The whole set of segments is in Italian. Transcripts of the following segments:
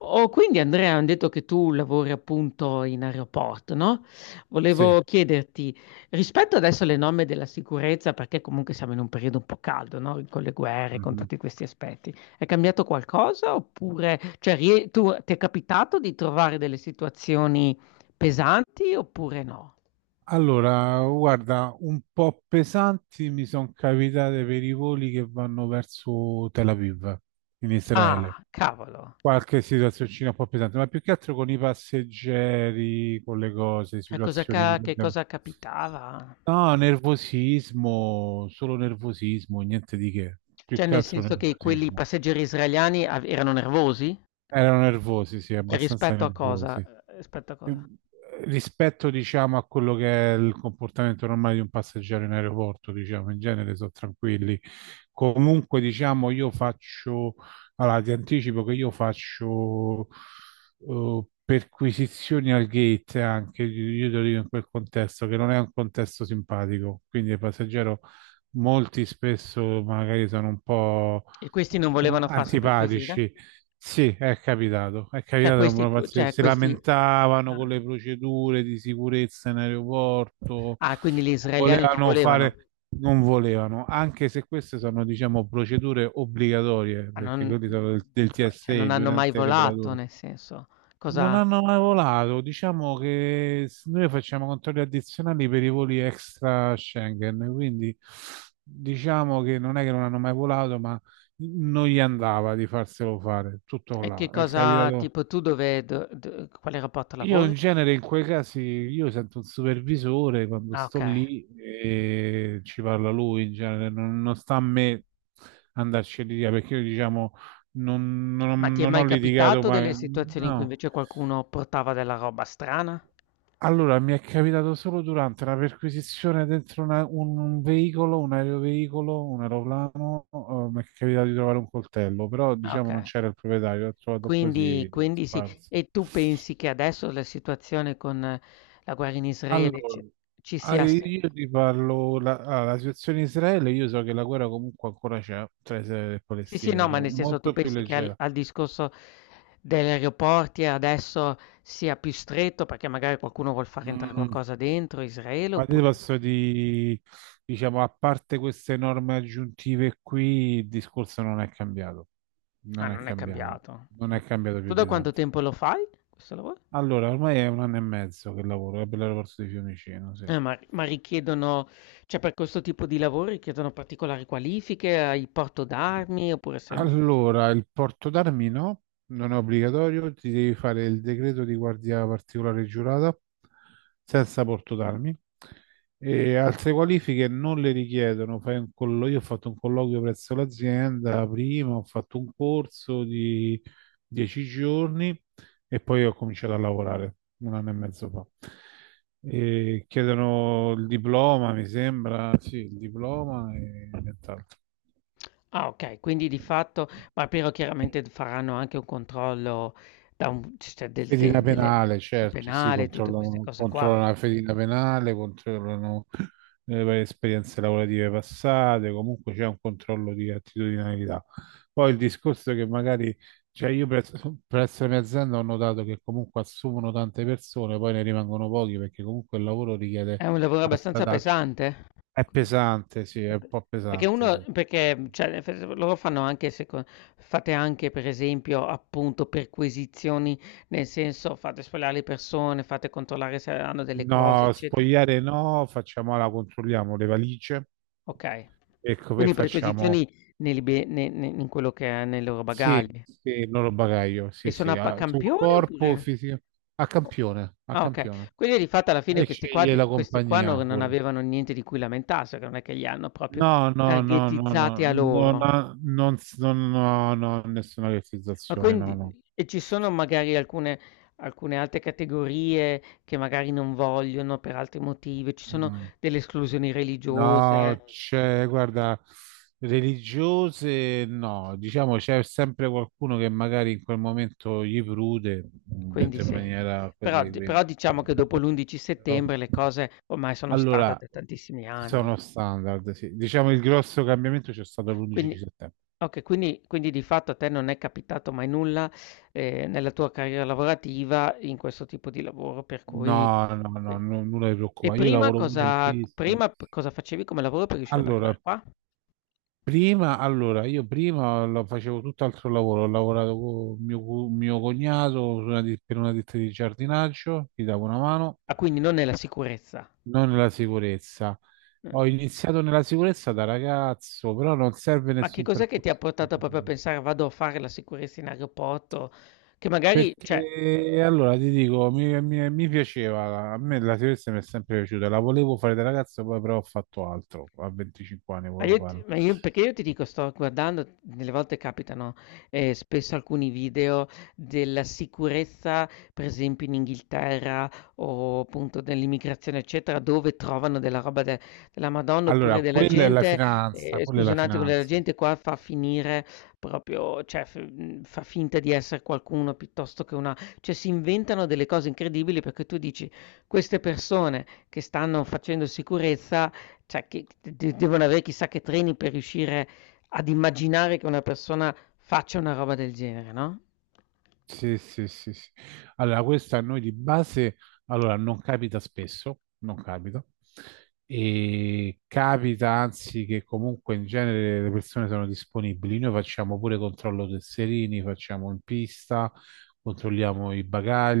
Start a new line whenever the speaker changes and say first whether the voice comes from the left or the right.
left: Oh, quindi Andrea, hanno detto che tu lavori appunto in aeroporto, no?
right: Sì.
left: Volevo chiederti, rispetto adesso alle norme della sicurezza, perché comunque siamo in un periodo un po' caldo, no? Con le guerre, con
right: Mhm.
left: tutti questi aspetti, è cambiato qualcosa oppure, cioè, tu, ti è capitato di trovare delle situazioni pesanti oppure no?
right: Allora, guarda, un po' pesanti mi sono capitate per i voli che vanno verso Tel Aviv, in Israele.
left: Ah, cavolo,
right: Qualche situazioncina un po' pesante, ma più che altro con i passeggeri, con le cose,
left: cioè,
right: situazioni... di-
left: che cosa capitava?
right: No, nervosismo, solo nervosismo, niente di che. Più
left: Cioè,
right: che
left: nel
right: altro
left: senso che quelli
right: nervosismo.
left: passeggeri israeliani erano nervosi?
right: Erano nervosi, sì,
left: E
right: abbastanza
left: rispetto a cosa?
right: nervosi.
left: Rispetto a
right: Eh,
left: cosa?
right: rispetto, diciamo, a quello che è il comportamento normale di un passeggero in aeroporto, diciamo, in genere sono tranquilli. Comunque, diciamo, io faccio, allora ti anticipo che io faccio perquisizioni al gate anche, io te lo dico in quel contesto, che non è un contesto simpatico, quindi il passeggero molti spesso magari sono un po'
left: E questi non volevano farsi perquisire?
right: antipatici. Sì, è
left: Cioè
right: capitato, era
left: questi
right: una
left: q cioè
right: si
left: questi
right: lamentavano
left: ah.
right: con le procedure di sicurezza in aeroporto,
left: Ah, quindi gli israeliani non
right: volevano fare,
left: volevano?
right: non volevano, anche se queste sono, diciamo, procedure obbligatorie,
left: Ma
right: perché
left: non
right: quelli sono del
left: però cioè
right: TSE,
left: non
right: di un
left: hanno mai
right: ente
left: volato,
right: regolatore.
left: nel senso,
right: Non
left: cosa
right: hanno mai volato, diciamo che noi facciamo controlli addizionali per i voli extra Schengen, quindi diciamo che non è che non hanno mai volato, ma non gli andava di farselo fare, tutto
left: che
right: là. È
left: cosa
right: capitato.
left: tipo tu dove do do quale rapporto
right: Io
left: lavori?
right: in genere in quei casi io sento un supervisore quando
left: Ah,
right: sto
left: okay.
right: lì e ci parla lui, in genere non, non sta a me andarci a litigare, perché io diciamo non,
left: Ma
right: non-
left: ti è
right: non ho
left: mai
right: litigato
left: capitato
right: mai,
left: delle situazioni in cui
right: no.
left: invece qualcuno portava della roba strana?
right: Allora, mi è capitato solo durante una perquisizione dentro un veicolo, un aeroveicolo, un aeroplano, mi è capitato di trovare un coltello, però
left: Ah,
right: diciamo non
left: okay.
right: c'era il proprietario, l'ho trovato
left: Quindi
right: così
left: sì.
right: sparso.
left: E tu pensi che adesso la situazione con la guerra in Israele ci
right: Allora,
left: ci sia sì
right: io ti parlo, la situazione in Israele, io so che la guerra comunque ancora c'è tra Israele e
left: sì, sì,
right: Palestina,
left: no, ma
right: diciamo,
left: nel senso tu
right: molto più
left: pensi che
right: leggera.
left: al discorso degli aeroporti adesso sia più stretto perché magari qualcuno vuol far entrare
right: Mm.
left: qualcosa dentro Israele
right: Ma ti
left: oppure
right: posso diciamo, a parte queste norme aggiuntive qui, il discorso non è cambiato.
left: ah,
right: Non è
left: non è
right: cambiato.
left: cambiato.
right: Non
left: Mh.
right: è cambiato più
left: Tu da
right: di
left: quanto
right: tanto.
left: tempo lo fai questo lavoro?
right: Allora, ormai è un anno e mezzo che lavoro, per l'aeroporto di Fiumicino, sì.
left: Ma richiedono cioè per questo tipo di lavoro richiedono particolari qualifiche, hai porto d'armi oppure sei un ufficio.
right: Allora, il porto d'armi no, non è obbligatorio, ti devi fare il decreto di guardia particolare giurata senza porto d'armi. E altre qualifiche non le richiedono. Io ho fatto un colloquio presso l'azienda prima, ho fatto un corso di 10 giorni e poi ho cominciato a lavorare un anno e mezzo fa. E chiedono il diploma, mi sembra, sì, il diploma e nient'altro.
left: Ah okay, quindi di fatto ma però chiaramente d faranno anche un controllo da un c cioè del de
right: Fedina
left: delle,
right: penale,
left: il
right: certo, sì,
left: penale, tutte queste
right: controllano,
left: cose
right: controllano
left: qua.
right: la fedina penale, controllano le varie esperienze lavorative passate, comunque c'è un controllo di attitudinalità. Poi il discorso è che magari, cioè io presso la mia azienda ho notato che comunque assumono tante persone, poi ne rimangono pochi perché comunque il lavoro richiede
left: È un lavoro
right: alta
left: abbastanza
right: taccia.
left: pesante?
right: È
left: Quello
right: pesante, sì, è un
left: pe
right: po'
left: perché
right: pesante,
left: uno
right: sì.
left: perché, cioè nel senso loro fanno anche seco fate anche per esempio, appunto, perquisizioni, nel senso fate sfogliare le persone, fate controllare se hanno delle cose,
right: No,
left: eccetera?
right: spogliare no, facciamola, controlliamo le valigie.
left: Okay.
right: Ecco, poi
left: Quindi
right: facciamo
left: perquisizioni nei libe ne ne in quello che è nei loro
right: sì,
left: bagagli.
right: sì, non lo bagaglio,
left: E
right: sì,
left: sono
right: sì,
left: a pa
right: sul
left: campione
right: corpo
left: oppure
right: fisico, a
left: o
right: campione, a
left: ah okay.
right: campione.
left: Quindi di fatto alla fine
right: E sceglie la
left: questi qua
right: compagnia
left: non
right: pure.
left: avevano niente di cui lamentarsi, perché non è che li hanno proprio
right: No, no, no, no,
left: targetizzati
right: no,
left: a
right: non,
left: loro.
right: non, non, no, no, nessuna
left: Ma
right: realizzazione, no,
left: quindi
right: no.
left: ci sono magari alcune altre categorie che magari non vogliono per altri motivi, ci sono
right: Mm.
left: delle esclusioni religiose,
right: No, c'è, guarda, religiose no, diciamo c'è sempre qualcuno che magari in quel momento gli prude,
left: quindi
right: detto in
left: sì.
right: maniera così, quindi.
left: Però diciamo che dopo l'11
right: Però-
left: settembre le cose ormai sono standard
right: Allora,
left: da tantissimi anni.
right: sono standard, sì. Diciamo il grosso cambiamento c'è stato l'11
left: Quindi
right: settembre.
left: okay, quindi di fatto a te non è capitato mai nulla, nella tua carriera lavorativa in questo tipo di lavoro per cui
right: No, no, no,
left: e
right: no, nulla di
left: e
right: preoccupa. Io
left: prima
right: lavoro pure in
left: cosa
right: pista.
left: prima p cosa facevi come lavoro per riuscire ad
right: Allora,
left: arrivare qua?
right: prima, allora, io prima lo facevo tutt'altro lavoro, ho lavorato con mio cognato su per una ditta di giardinaggio, gli davo una mano,
left: Ah, quindi non è la sicurezza.
right: non nella sicurezza.
left: Mh.
right: Ho iniziato nella sicurezza da ragazzo, però non serve
left: Ma che
right: nessun
left: cos'è che ti ha
right: percorso
left: portato proprio a
right: specifico.
left: pensare: "Vado a fare la sicurezza in aeroporto?" Che magari cioè
right: Perché allora ti dico, mi piaceva, a me la sicurezza mi è sempre piaciuta, la volevo fare da ragazzo, poi però ho fatto altro, a 25 anni
left: Ma
right: volevo
left: io ti
right: farlo.
left: ma io perché io ti dico sto guardando, delle volte capitano, spesso alcuni video della sicurezza, per esempio in Inghilterra o appunto dell'immigrazione eccetera, dove trovano della roba de della Madonna, oppure
right: Allora,
left: della
right: quella è la
left: gente
right: finanza, quella è
left: scusa
right: la
left: un attimo, della
right: finanza.
left: gente qua fa finire proprio fa finta di essere qualcuno piuttosto che una cioè si inventano delle cose incredibili perché tu dici: "Queste persone che stanno facendo sicurezza cioè che d de devono avere chissà che treni per riuscire ad immaginare che una persona faccia una roba del genere, no?"
right: Sì, sì, sì, sì. Allora, questa a noi di base, allora, non capita spesso, non capita, e capita anzi che comunque in genere le persone sono disponibili. Noi facciamo pure controllo tesserini, facciamo in pista, controlliamo i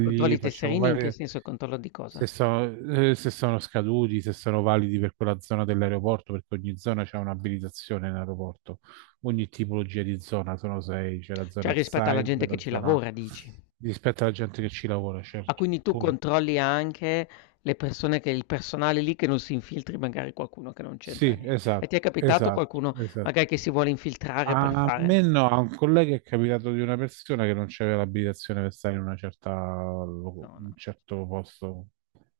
left: Controlli i
right: facciamo
left: tesserini in che
right: varie,
left: senso controllo di
right: se,
left: cosa?
right: so- se sono scaduti, se sono validi per quella zona dell'aeroporto, perché ogni zona c'è un'abilitazione in aeroporto, ogni tipologia di zona, sono sei, c'è la zona
left: Cioè rispetto alla
right: outside,
left: gente che
right: la
left: ci
right: zona
left: lavora dici.
right: rispetto alla gente che ci lavora,
left: Ah,
right: certo,
left: quindi tu
right: pure.
left: controlli anche le persone che il personale lì che non si infiltri magari qualcuno che non c'entra
right: Sì,
left: nie e ti è
right: esatto,
left: capitato
right: esatto,
left: qualcuno
right: esatto.
left: magari che si vuole infiltrare per
right: A
left: fare?
right: me no, a un collega è capitato di una persona che non c'aveva l'abilitazione per stare in una certa, lo-
left: No,
right: un
left: no.
right: certo posto,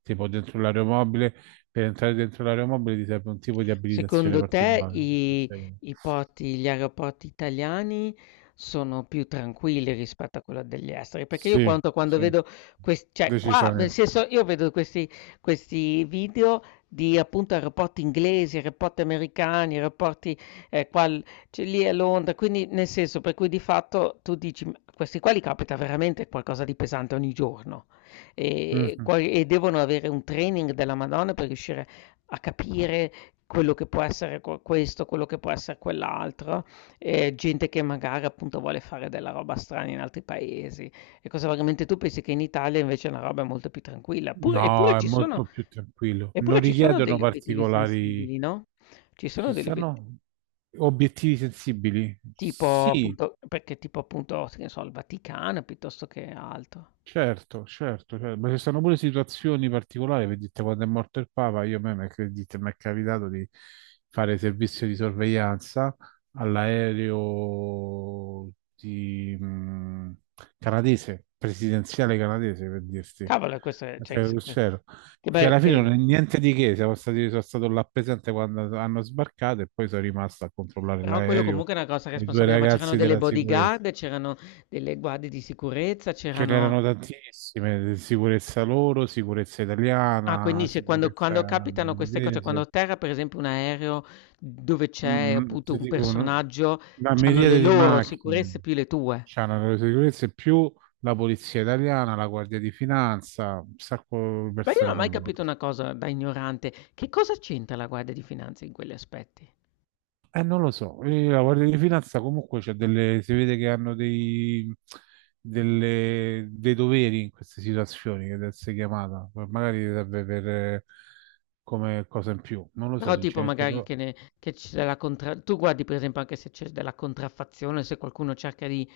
right: tipo dentro l'aeromobile. Per entrare dentro l'aeromobile ti serve un tipo di abilitazione
left: Secondo te
right: particolare.
left: i
right: Sì,
left: i porti gli aeroporti italiani sono più tranquilli rispetto a quello degli esteri? Perché io quanto quando
right: sì,
left: vedo questi, cioè qua, nel
right: decisamente.
left: senso, io vedo questi, questi video di appunto aeroporti inglesi, aeroporti americani, aeroporti eh, qua, l- cioè, lì a Londra, quindi nel senso per cui di fatto tu dici, "Ma questi qua li capita veramente qualcosa di pesante ogni giorno e,
right: Mhm.
left: e devono avere un training della Madonna per riuscire a capire quello che può essere questo, quello che può essere quell'altro, gente che magari appunto vuole fare della roba strana in altri paesi e cosa veramente tu pensi che in Italia invece la roba è molto più tranquilla, pure
right: No, è molto più tranquillo. Non
left: eppure ci sono
right: richiedono
left: degli obiettivi
right: particolari.
left: sensibili, no, ci sono
right: Ci
left: degli obiet
right: stanno obiettivi sensibili?
left: tipo
right: Sì.
left: appunto che ne so, il Vaticano piuttosto che altro.
right: Certo, certo, certo. Ma ci sono pure situazioni particolari, vedete, quando è morto il Papa, io a me mi è credete, mi è capitato di fare servizio di sorveglianza all'aereo di, canadese, presidenziale canadese, per dirti,
left: Cavolo e questo è cioè che
right: che
left: se que
right: c'ero.
left: che
right: Che
left: beh,
right: alla fine non è
left: ehm.
right: niente di che, sono stato là presente quando hanno sbarcato e poi sono rimasto a controllare
left: Però quello
right: l'aereo
left: comunque è una grossa
right: e i due
left: responsabilità, ma c'erano
right: ragazzi
left: delle
right: della sicurezza.
left: bodyguard, c'erano delle guardie di sicurezza,
right: Ce
left: c'erano...
right: n'erano tantissime, sicurezza loro, sicurezza
left: Ah, quindi
right: italiana,
left: se quando,
right: sicurezza
left: quando capitano queste cose, cioè quando
right: inglese.
left: atterra per esempio un aereo dove c'è appunto
right: Ti
left: un
right: dico una,
left: personaggio,
right: una
left: c'hanno le
right: miriade di
left: loro sicurezze
right: macchine,
left: più le tue.
right: c'hanno le sicurezze più la polizia italiana, la guardia di finanza, un sacco di
left: Ma io non
right: persone
left: ho mai capito
right: coinvolte.
left: una cosa da ignorante, che cosa c'entra la guardia di finanza in quegli aspetti?
right: Non lo so. La Guardia di Finanza comunque c'è delle, si vede che hanno dei, dei doveri in queste situazioni che deve essere chiamata. Poi magari serve per come cosa in più, non lo so
left: Però tipo
right: sinceramente,
left: magari
right: però
left: che c'è della contra... Tu guardi per esempio anche se c'è della contraffazione, se qualcuno cerca di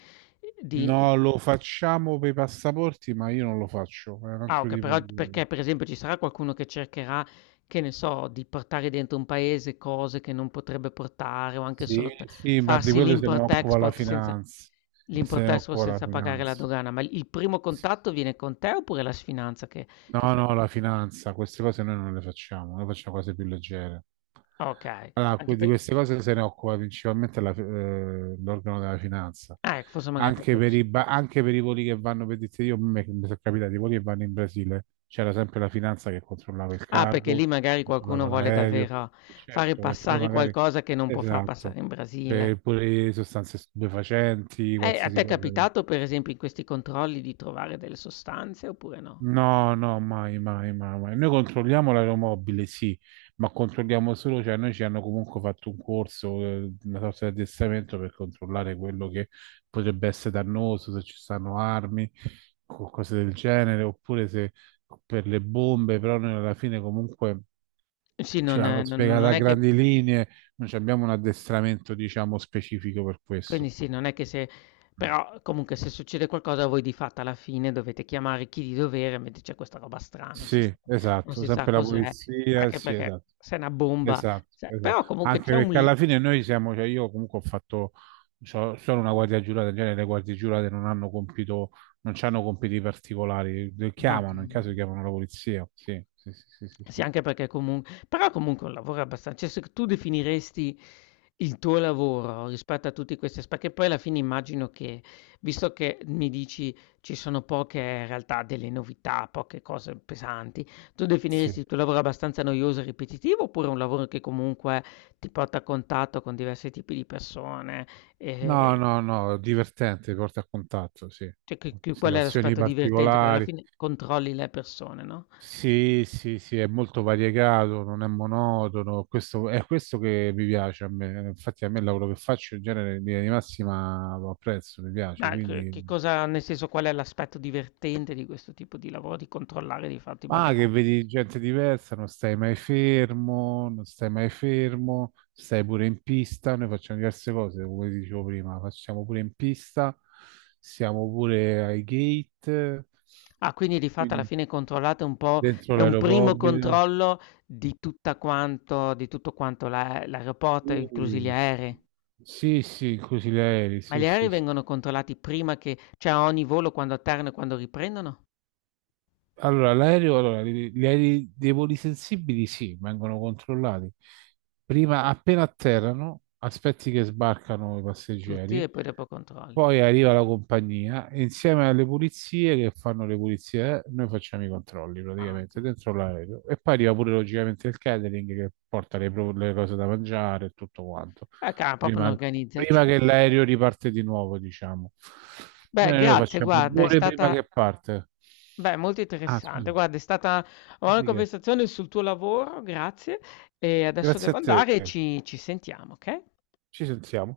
left: di-
right: no, lo facciamo per i passaporti, ma io non lo faccio, è un
left: ah
right: altro
left: ok,
right: tipo
left: però
right: di...
left: perché per esempio ci sarà qualcuno che cercherà, che ne so, di portare dentro un paese cose che non potrebbe portare o anche
right: Sì,
left: solo
right: sì, ma di
left: farsi
right: quello se ne occupa la finanza, se ne
left: l'import-export
right: occupa la
left: senza pagare la
right: finanza.
left: dogana, ma il primo contatto viene con te oppure la sfinanza che
right: No,
left: fai?
right: no, la finanza, queste cose noi non le facciamo, noi facciamo cose più leggere.
left: Ok,
right: Allora,
left: anche
right: di
left: per...
right: queste cose se ne occupa principalmente l'organo della finanza.
left: Ah, ecco, forse magari per
right: Anche
left: quello
right: per
left: sì.
right: i, ba- anche per i voli che vanno, per dirti io, mi sono capitato, i voli che vanno in Brasile, c'era sempre la finanza che controllava il
left: Ah, perché lì
right: cargo,
left: magari qualcuno
right: controllava
left: vuole
right: l'aereo.
left: davvero
right: E
left: fare
right: certo, perché là
left: passare
right: magari,
left: qualcosa che non può far passare
right: esatto,
left: in
right: per
left: Brasile.
right: pure sostanze stupefacenti,
left: A
right: qualsiasi
left: te è
right: cosa.
left: capitato per esempio in questi controlli di trovare delle sostanze oppure no?
right: No, no, mai, mai, mai, mai. Noi controlliamo l'aeromobile, sì, ma controlliamo solo, cioè noi ci hanno comunque fatto un corso, una sorta di addestramento per controllare quello che potrebbe essere dannoso, se ci stanno armi, cose del genere, oppure se per le bombe, però noi alla fine comunque
left: Sì,
right: ce l'hanno
left: non
right: spiegata a
left: è che
right: grandi linee, non ci abbiamo un addestramento, diciamo, specifico per
left: quindi
right: questo.
left: sì, non è che se
right: Mm.
left: però comunque se succede qualcosa voi di fatto alla fine dovete chiamare chi di dovere, mentre c'è questa roba strana, non si
right: Sì,
left: sa non
right: esatto,
left: si sa
right: sempre la
left: cos'è,
right: polizia,
left: anche
right: sì,
left: perché
right: esatto.
left: se è una bomba
right: Esatto,
left: se però
right: esatto.
left: comunque
right: Anche
left: c'è un
right: perché
left: li
right: alla fine noi siamo, cioè io comunque ho fatto solo una guardia giurata, in genere le guardie giurate non hanno compito, non hanno compiti particolari, le
left: ah,
right: chiamano, in
left: okay.
right: caso chiamano la polizia. Sì, sì, sì, sì, sì,
left: Sì,
right: sì, sì.
left: anche perché comun però comunque è un lavoro abbastan cioè se tu definiresti il tuo lavoro rispetto a tutti questi aspe perché poi alla fine immagino che, visto che mi dici ci sono poche in realtà delle novità, poche cose pesanti, tu
right: Sì.
left: definiresti il tuo lavoro abbastanza noioso e ripetitivo oppure un lavoro che comunque ti porta a contatto con diversi tipi di persone, ehm,
right: No, no, no, divertente, porta a contatto, sì.
left: cioè che qual è
right: Situazioni
left: l'aspetto divertente? Perché alla
right: particolari.
left: fine controlli le persone, no?
right: Sì, sì, sì, è molto variegato, non è monotono, questo, è questo che mi piace a me, infatti a me il lavoro che faccio in genere in linea di massima lo apprezzo, mi piace,
left: Ma
right: quindi...
left: che cosa nel senso, qual è l'aspetto divertente di questo tipo di lavoro, di controllare di fatto i
right: Ah, che
left: bagagli?
right: vedi gente diversa, non stai mai fermo, non stai mai fermo, stai pure in pista, noi facciamo diverse cose, come ti dicevo prima, facciamo pure in pista, siamo pure ai gate,
left: Ah, quindi di fatto alla
right: quindi
left: fine controllate un po'
right: dentro
left: è un primo
right: l'aeropobile.
left: controllo di tutta quanto di tutto quanto l'aeroporto, inclusi gli
right: Mm.
left: aerei?
right: Sì, sì, così gli aerei,
left: Ma
right: sì,
left: gli
right: sì,
left: aerei
right: sì.
left: vengono controllati prima che cioè a ogni volo quando atterrano e quando riprendono?
right: Allora, l'aereo, allora, gli aerei dei voli sensibili, sì, vengono controllati. Prima, appena atterrano, aspetti che sbarcano i
left: Tutti
right: passeggeri.
left: e poi dopo controlli.
right: Poi arriva la compagnia e insieme alle pulizie che fanno le pulizie, noi facciamo i controlli
left: Ah,
right: praticamente
left: okay.
right: dentro l'aereo e poi arriva pure logicamente il catering che porta le cose da mangiare e tutto quanto,
left: Ca proprio
right: prima, prima che
left: un'organizzazione.
right: l'aereo riparte di nuovo, diciamo.
left: Beh,
right: Noi lo
left: grazie
right: facciamo due
left: guarda, è
right: ore prima
left: stata
right: che parte.
left: beh, molto
right: Ah,
left: interessante.
right: scusi,
left: Guarda, è stata una buona
right: quindi che-
left: conversazione sul tuo lavoro, grazie. E adesso
right: Grazie a
left: devo
right: te,
left: andare e ci sentiamo, okay?
right: ci sentiamo.